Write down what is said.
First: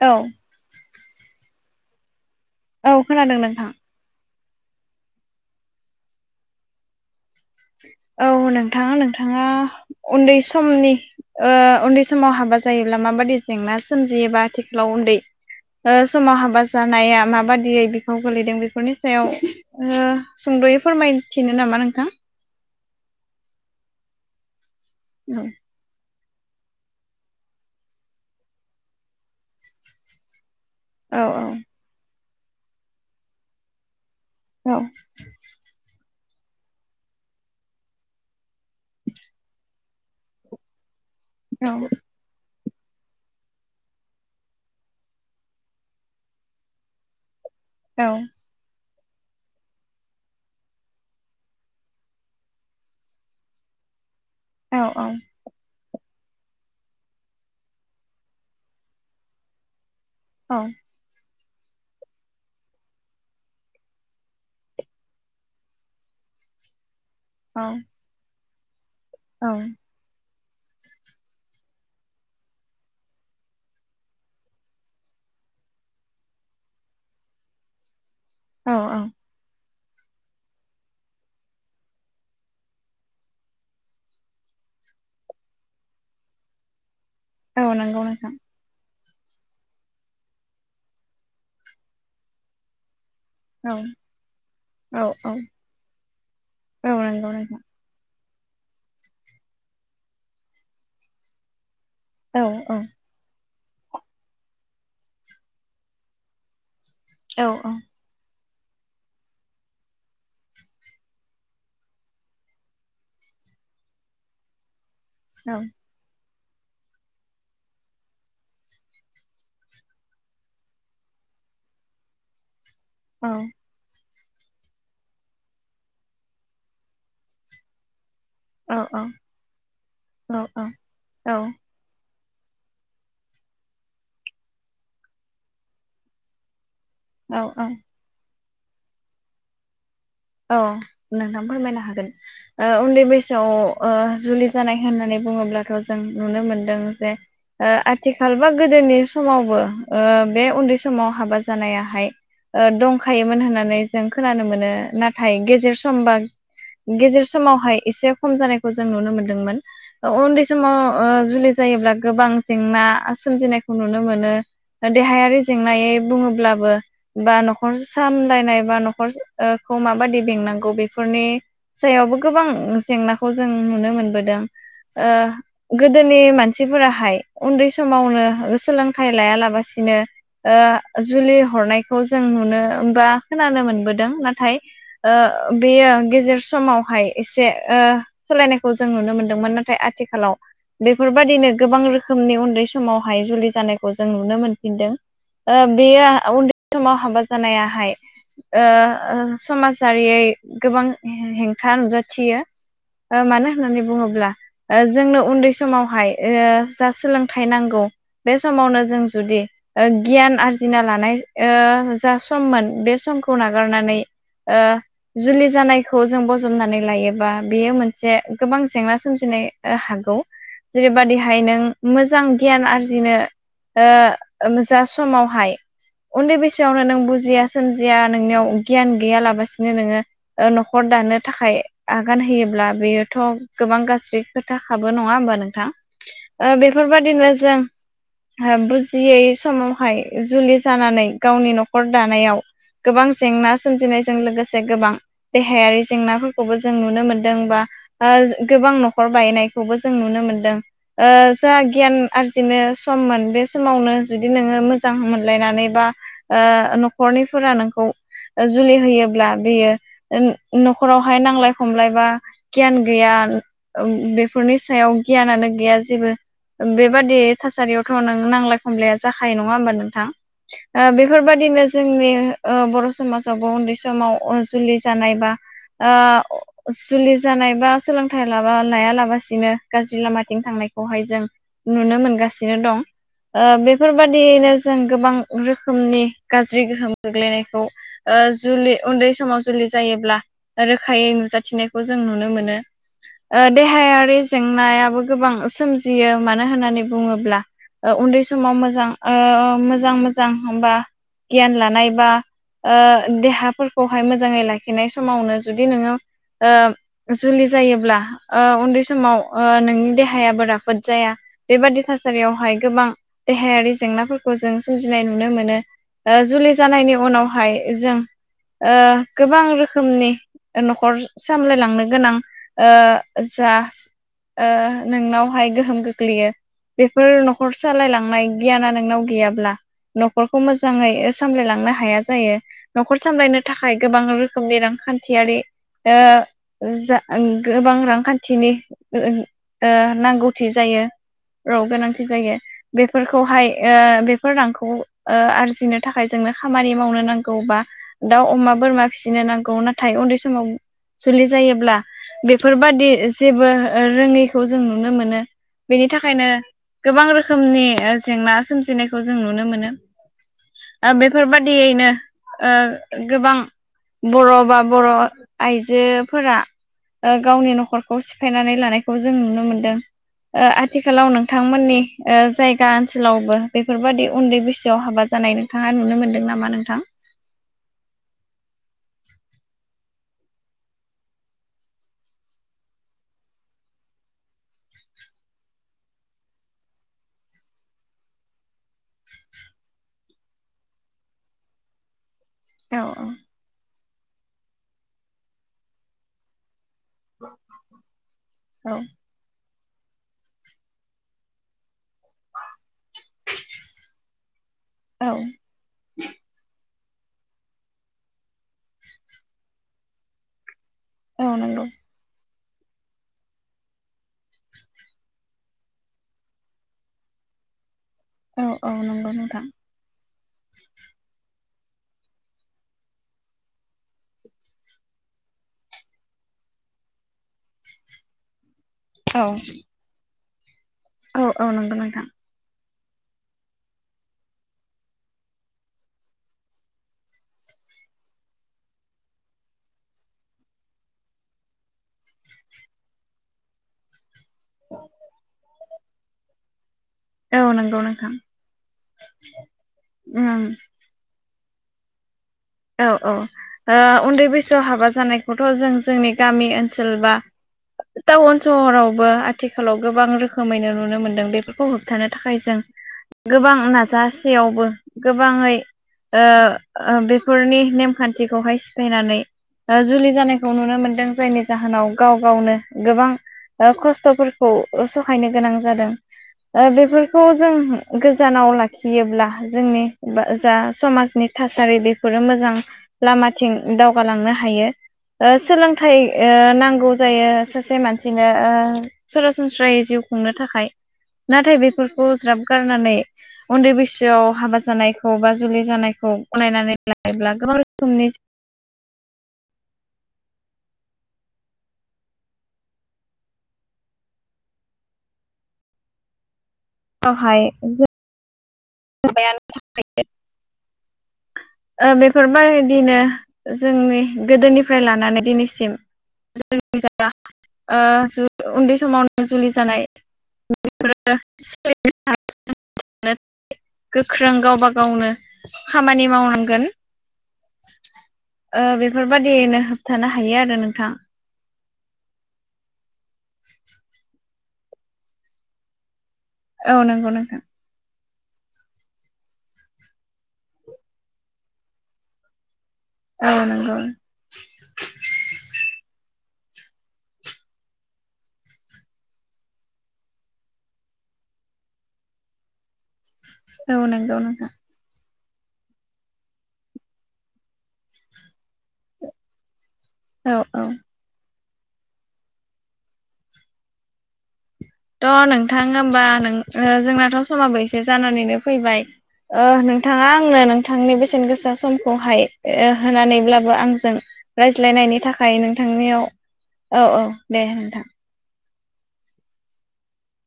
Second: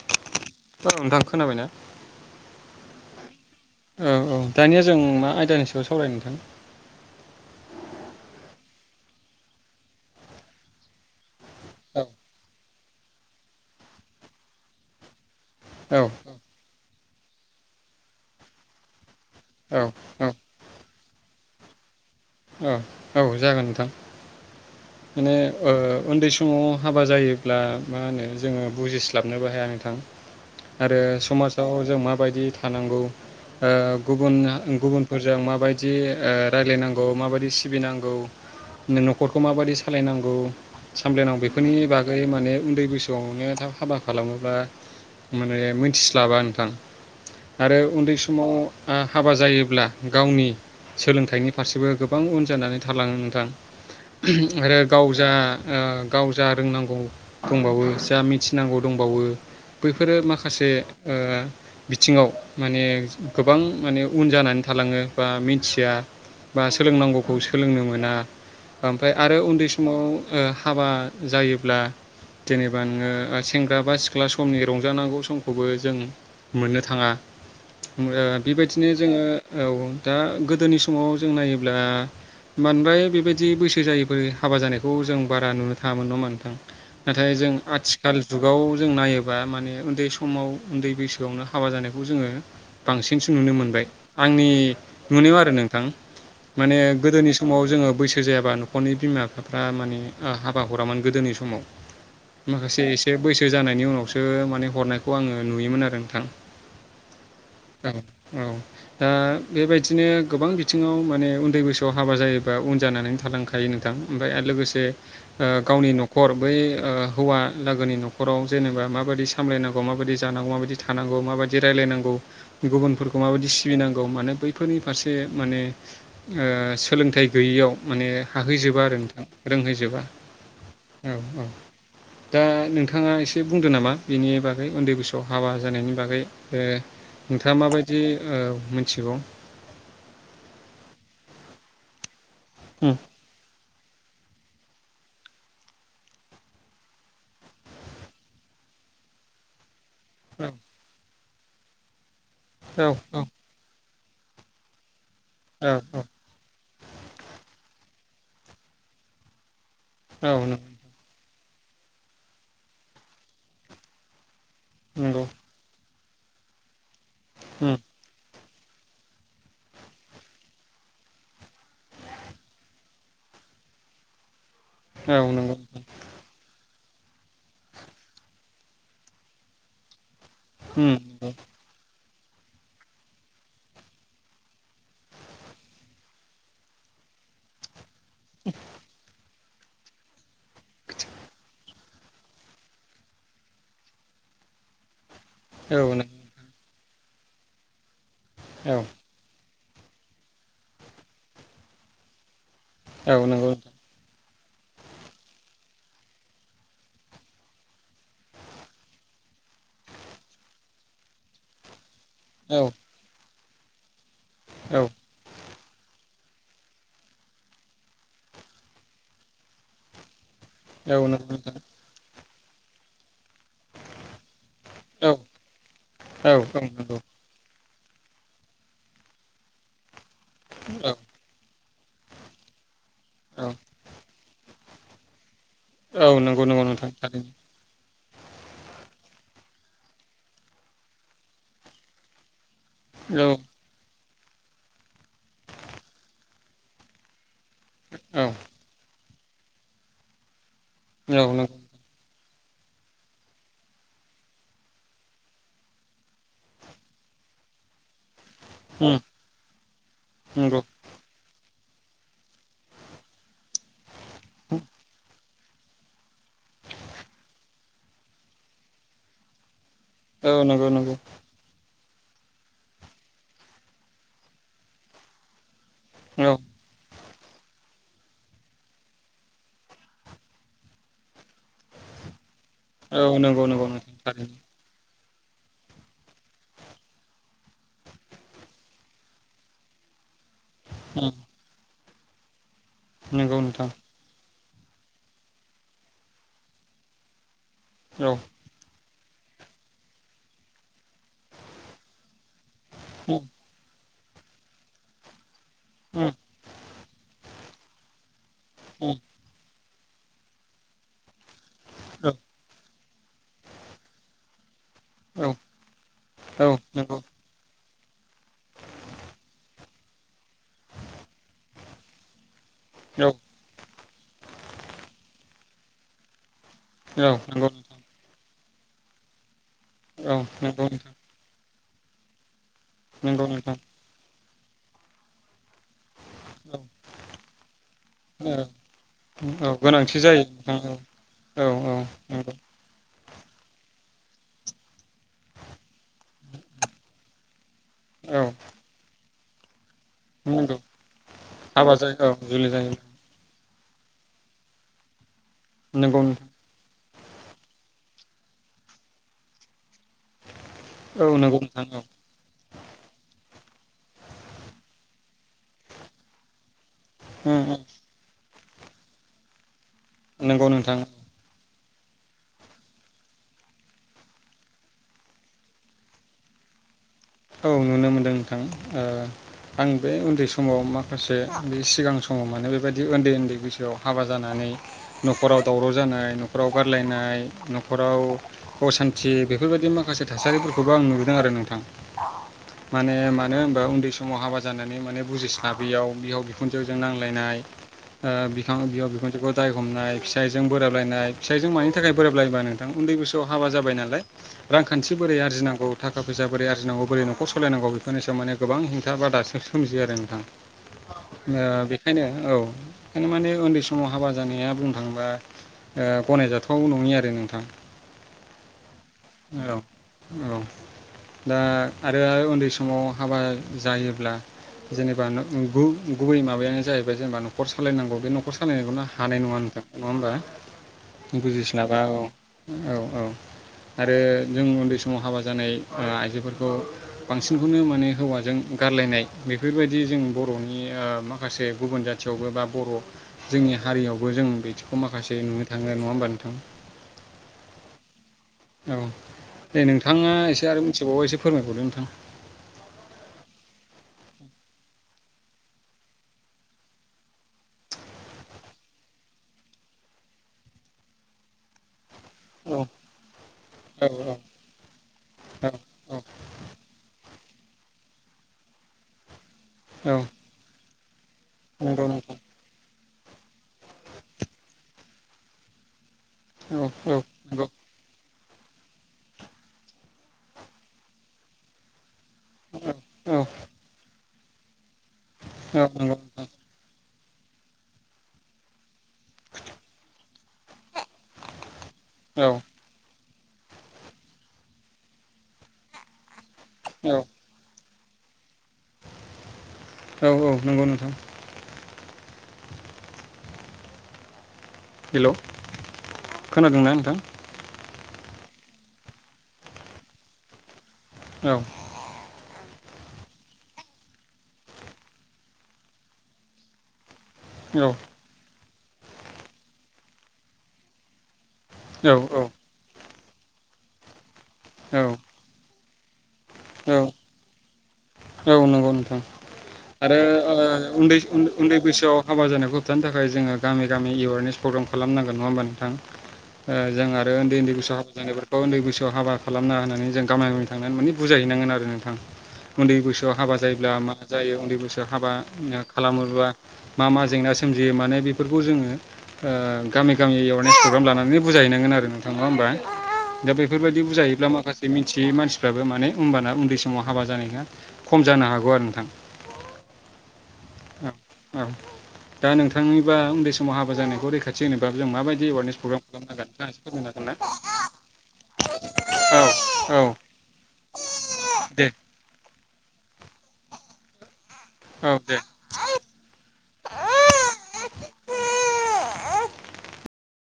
औ औ नोंथां खोनाबायना? औ खोनादों नोंथां औ औ दानिया जों मा आयदानि सायाव सावरायनो नोंथां औ नोंथां नोंथाङा उन्दै समनि ओ औ उन्दै समाव हाबा जायोब्ला माबादि जेंना सोमजियोबा आथिखालाव उन्दै ओ समाव हाबा जानाया माबादियै बिफाव गोलैदों बेफोरनि सायाव औ ओ औ सुंद'यै फोरमायथिनो ना मा नोंथां औ जागोन नोंथां माने औ ओ उन्दै स माव हाबा जायोब्ला मा होनो जोङो बुजिस्लाबनोबो हाया नोंथां। आरो औ समाजाव जों माबायदि थानांगौ ओ गुबुन औ गुबुनफोरजों माबायदि ओ रायलायनांगौ माबायदि सिबिनांगौ नो न'खरखौ माबादि सालायनांगौ सामलायनांगौ औ बेफोरनि बागै माने उन्दै बैसोआवनो थाब हाबा खालामोब्ला माने मोनथिस्लाबा नोंथां। आरो उन्दै समाव आ हाबा जायोब्ला गावनि सोलोंथाइनि फारसेबो गोबां उन जानानै थालाङो नोंथां औ आरो गाव जा ओ गाव जा रोंनांगौ दंबावो जा मिथिनांगौ दंबावो बैफोरो औ माखासे ओ बिथिङाव माने गोबां माने उन जानानै थालाङो बा मिनथिया बा सोलोंनांगौखौ औ सोलोंनो मोना ओमफ्राय आरो औ उन्दै समाव ओ हाबा जायोब्ला जेनेबा नोङो सेंग्रा बा सिख्ला समनि रंजानांगौ समखौबो जों मोननो थाङा। ओ औ बेबायदिनो औ जोङो औ दा गोदोनि समाव जों नायोब्ला बानद्राय बेबायदि बैसो जायैफोर हाबा जानायखौ जों बारा नुनो थाङामोन नङा होनबा नोंथां नाथाय जों औ नंगौ आथिखाल नोंथां जुगाव जों नायो ब्ला माने उन्दै समाव उन्दै बैसोआवनो हाबा जानायखौ जोङो बांसि नसो नुनो औ मोनबाय आंनि औ औ नुनायाव आरो नोंथां माने औ नंगौ गोदोनि नोंथां समाव जोङो बै सो जायाबा न'खरनि बिमा-बिफाफ्रा माने ओ हाबा हरामोन गोदोनि समाव औ औ माखासे एसे बैसो जानायनि उनावसो माने हरनायखौ आङो नुयोमोन आरो नोंथां। औ औ दा बेबायदिनो गोबां बिथिङाव माने उन्दै बोसो थ हाबा जायोबा उन जानानै थालांखायो नोंथां ओमफ्राय आरो ओ लोगोसे औ गावनि न'खर बै ओ हौवा लोगोनि नखराव जेनेबा माबायदि सामलायनांगौ माबायदि जानांगौ माबायदि थानांगौ माबा बायदि रायलायनांगौ गुबुनफोरखौ औ माबादि सिबिनांगौ माने बैफोरनि फारसे माने ओ सोलोंथाइ गैयैयाव माने औ हाहैजोबा आरो नोंथां रोंहैजोबा औ औ दा नोंथाङा एसे बुंदों नामा बिनि बागै उन्दै बैसोआव हाबा जानायनि बागै ओ औ नोंथाङा औ माबायदि ओ मिथिगौ? औ नोंथां फोरमायनो हागोन ओ उम उन्दै बैसोआव ओ जुलि जानाय होननानै बुङोब्लाथ जों नुनो मोनदों जे ओ आथिखाल बा गोदोनि समावबो ओ बे औ उन्दै समाव हाबा जानायाहाय ओ औ दंखायोमोन होननानै जों खोनानो मोनो नाथाय औ गेजर सम बा गेजेर समावहाय एसे खम जानायखौ जों नुनो मोनदोंमोन ओ औ उन्दै समाव ओ जुलि जायोब्ला गोबां जेंना सोमजिनायखौ नुनो मोनो नंगौ देहायारि जेंनायै बुङोब्लाबो बा उम न'खर सामलायनाय बा न'खर ओ खौ माबादि बेंनांगौ बेफोरनि सायावबो गोबां जेंनाखौ जों नुनो मोनबोदों। ओ औ नंगौ गोदोनि मानसि फोराहाय उन्दै समावनो ओ सोलोंथाइ लायालाबसिनो उम ओ नंगौ जुलि हरनायखौ जों नुनो बा खोनानो मोनबोदों नाथाय ओ बेयो गेजेर समावहाय एसे ओ सोलायनायखौ जों नुनो मोनदोंमोन नाथाय आथिखालाव बेफोरबायदिनो गोबां रो खोमनि उन्दै समावहाय जुलि जानायखौ जों नुनो मोनफिनदों ओ औ बेयो नंगौ उन्दै समाव हाबा जानायाहाय ओ औ ओ समाजारियै गोबां हेंथा नुजाथियो। औ ओ मानो नंगौ होननानै बुङोब्ला ओ जोंनो उन्दै समावहाय ओ जा सोलोंथाइ नांगौ बे समावनो जों जुदि ओ गियान आरजिना लानाय ओ जा औ सममोन बे समखौ नागारनानै ओ औ जुलि जानायखौ जों बजबनानै लायोबा बेयो मोनसे गोबां जेंना सोमजिनाय ओ हागौ। औ नंगौ जेरैबायादिहाय नोंथां नों मोजां गियान आरजिनो ओ उम जा औ समावहाय औ उन्दै बैसोआवनो नंगौ नों बुजिया सोमजिया नोंनियाव गियान गैयालाबसिनो नोङो ओ न'खर औ दानो थाखाय आगान होयोब्ला बेयो थ औ गोबां गाज्रि खो थाखाबो नङा होमबा नोंथां? औ नंगौ ओ नंगौ नोंथां बेफोरबायदिनो थारैनो जों हा बुजियै समावहाय जुलि जानानै गावनि न'खर दानायाव गोबां औ जेंना सोमजिनायजों लोगोसे गोबां देहायारि जेंनाफोरखौबो जों नुनो मोन दों बा औ गोबां न'खर बायनायखौबो जों नुनो मोनदों। ओ औ जा नंगौ गियान आर जिनो सममोन बे समावनो जुदि नोङो मोजां मोनलायनानै बा ओ न'खरनि फोरा नोंखौ ओ जुलि उम होयोब्ला बेयो ओ नो नंगौ न'खरावहाय नालाय खमलायबा गियान गैया ओम बेफोरनि सायाव गियानानो गैया जेबो बेबादि थासारियावथ नों नांलाय खमलाया जाखायो नङा होमबा नों थां औ नंगौ ओ नंगौ बेफोरबायदिनो जोंनि ओ बर' समाज बो उन्दै समाव जुलि जानाय बा औ ओ जुलि जानाय बा सोलोंथाइ ला-लायालाबसिनो गाज्रि लामाथिं थांनायखौहाय जों नुनो मोनगा दं औ नंगौ नंगौ नोंथां थारैनो बेफोरबायाददियैनो जों गोबां रोखोमनि गाज्रि गोहोम गोग्लैनायखौ ओ जुलि उन्दै समाव जुलि जायोब्ला रोखायै उम नुजाथिनायखौ जों नुनो मोनो नंगौ ओ नोंथां देहायारि जेंनायाबो गोबां सोमजियो मानो होननानै बुङोब्ला ओ औ उन्दै समाव मोजां मोजां मोजां हबा गियान लानाय बा ओ उम देहाफोरखौहाय मोजाङै लाखिनाय समावनो जुदि नोङो उम ओ जुलि जायोब्ला ओ उन्दै उम समाव नोंनि देहायाबो राफोद जाया बेबादि थासारियावहाय गोबां देहायारि जेंनाफोरखौ जों सोमजिनाय औ नुनो मोनो ओ औ जुलि जानायनि नंगौ उनावहाय जों ओ गोबां रोखोमनि नखर सामलायलांनो गोनां औ ओ जा नोंनावहाय गोहोम गोग्लैयो औ बेफोर नंगौ नखर नोंथां सालायलांनाय गियाना नोंनाव गैयाब्ला औ नखरखौ नंगौ मोजाङै नोंथां सामलायलांनो हाया जायो नखर नंगौ सामलायनो नोंथां थाखाय गोबां रोखोम रोखोमनि रांखान्थियारि ओ औ जा गोबां औ रांखान्थिनि औ गोनांथि नांगौथि जायो नोंथां औ राव गोनांथि जायो बे फोरखौहाय ओ बेफोर रांखौ ओ आरजिनो थाखाय जोंनो खामानि मावनो नांगौ बा औ दाउ औ नंगौ औ अमा बोरमा फिसिनो नांगौ ना नाथाय उन्दै समाव नंगौ जुलि हाबा जायोब्ला जायो औ जुलि जायो बेफोरबादि जेबो रोङैखौ जों नुनो मोनो बेनि नंगौ थाखायनो नोंथां गोबां रोखोमनि जेंना सोमजिनायखौ जों नुनो मोनो औ नंगौ नोंथां औ नो ओ गोबां बर बा बर आइजोफोरा उम गावनि उम नखरखौ सिफायनानै लानायखौ जों नुनो मोनदों नंगौ ओ नोंथां आथिखालाव नोंथांमोननि ओ जायगा ओनसोलावबो बेफोरबायदि उन्दै बैसोआव हाबा जानाय नोंथाङा नुनो मोनदों नामा नामा नोंथां औ नुनो मोनदों नोंथां आं बे उन्दै समाव माखासे बे सिगां समाव माने बेबायदि उन्दै उन्दै बैसोआव हाबा जानानै नखराव दावराव जानाय नखराव गारलायनाय नखराव असान्थि बेफोरबायदि माखासे थासारिफोरखौबो आं नुबोदों आरो नोंथां औ माने मानो होनबा उन्दै समाव हाबा जानानै माने बुजिस्लाबैयाव बिहाव बिखु जौजों नांलायनाय ओ बिखा बिहाव औ बिखांजोखौ जाय हमनाय फिसायजों बोराबलायनाय फिसाइजों मानि थाखाय बोराबलायबा नोंथां उन्दै बैसोआव हाबा जाबाय नालाय रांखान्थि बोरै औ आरजिनांगौ थाखा फैसा आराजजिनांगौ बोरै नखर सालायनांगौ बेफोरनि सायाव माने गोबां हेंथा बा दासिम सोमजि आरो नोंथां ओ औ नंगौ बेखायनो औ ओं माने उन्दै समाव हाबा जानाया बुंनो थाङोबा गनायजाथाव नङि आरो नोंथां औ औ नंगौ नोंथां औ औ दा आरो उन्दै समाव हाबा जायोब्ला जेनेबा गु गुबै माबायानो जाहैबाय जेनेबा नखर सालायनांगौ बे नखय सालाय सालायनायखौनो हानाय औ नङा होन नङा होमबा औ औ नंगौ बुजिस्लाबा औ नोंथां औ औ आरो जों उन्दै समाव हाबा जानाय आइजोफोरखौ बांसिनखौनो माने हौवाजों गारलायनाय बेफोरबायदि जों बरनि माखासे गुबुन जाथियावबो बा बर जोंनि हारियावबो बो जों बिदिखौ माखासे नुनो थाङो नङा होमबा नोंथां औ नंगौ नोंथां औ दे नोंथाङा एसे एसे ओम आरो मिथिबावो एसे फोरमायबावदो नोंथां औ औ ओ उन्दै बैसोआव हाबा जानायखौथ जों जोंनि गामि ओनसोल बा टाउन सहरावबो आथिखालाव गोबां रोखोमैनो नुनो मोनदों बेफोरखौ होबथानो। थाखाय औ जों गोबां औ नाजासेयावबो औ गोबाङै ओ बे फोरनि नेम खान्थिखौहाय सिफायनानै औ जुलि जानायखौ नुनो मोनदों। जायनि नंगौ जाहोनाव गाव नोंथां गावनो गोबां खस्थ'फोरखौ सहायनो गोनां जादों। औ औ बेफोरखौ नंगौ जों गोजानाव लाखियोब्ला जोंनि जा समाजनि थासारि बे मोजां लामाथिं दावगालांनो हायो सोलोंथाइ नांगौ। जायो सासे मानसिनो सरासनस्रायै जिउ खुंनो थाखाय। नाथाय बेफोरखौ औ ज्राब गारनानै उन्दै बैसोआव हाबा जानायखौ बा जुलि जानायखौ गनायनानै लायोब्ला गोबां [inaudible] औ औ नंगौ नोंथां। हेल'। खोनादोंना नोंथां [inaudible] [inaudible] दिनो जोंनि गोदोनिफ्राय लानानै दिनैसिम औ औ जोंनि उन्दै समावनो जुलि जानाय बेफोरो औ औ। गोख्रों गावबा औ गावनो खामानि मावनांगोन। औ औ ओ नंगौ नोंथां बेफोरबादियैनो आरो होबथानो हायो आरो नोंथां उन्दै उन्दै बैसोआव हाबा जानायखौ होबथानो थाखाय जोङो गामि गामि एवारनेस प्रग्राम खालामनांगोन नङा होमबा नोंथां। औ जों नंगौ आरो उन्दै नोंथां उन्दै बैसोआव हाबा जानायफोरखौ उन्दै बैसोआव हाबा खालामनाङा होननानै जों गामि गामि थांनानै माने बुजाय हैनांगोन आरो नोंथां। उन्दै बैसोआव हाबा औ जायोब्ला नंगौ मा जायो उन्दै बैसोआव हाबा खालामोब्ला मा मा जेंना सोमजियो माने बेफोरखौ जोङो गामि गामि एवारनेस प्रग्राम लानानै बुजाय हैयनांगोन आरो नोंथाङा नङा होमबा। दा बेफोर बायदि औ बुजाय नंगौ हैब्ला नोंथां माखासे मिथियै मानसिफ्राबो माने होनबाना उन्दै समाव हाबा जानाया खम जानो हागौ आरो नोंथां। औ औ। औ दा नोंथांनिबा उन्दै समाव हाबा जानायखौ रैखाथि होनोबा जों थ' माबायदि एवारनेस नोंथां प्रग्राम होनबा खालामनांगोन नोंथाङा एसे फोरमायनो हागोन ना जोंनाथ' समाबो एसे जानानैनो फैबाय। औ नोंथाङा आंनो नोंथांनि बेसेन गोसा दे समखौहाय होनानैब्लाबो आंजों। औ रायज्लायनायनि दे थाखाय नोंथांनियाव औ औ दे नोंथां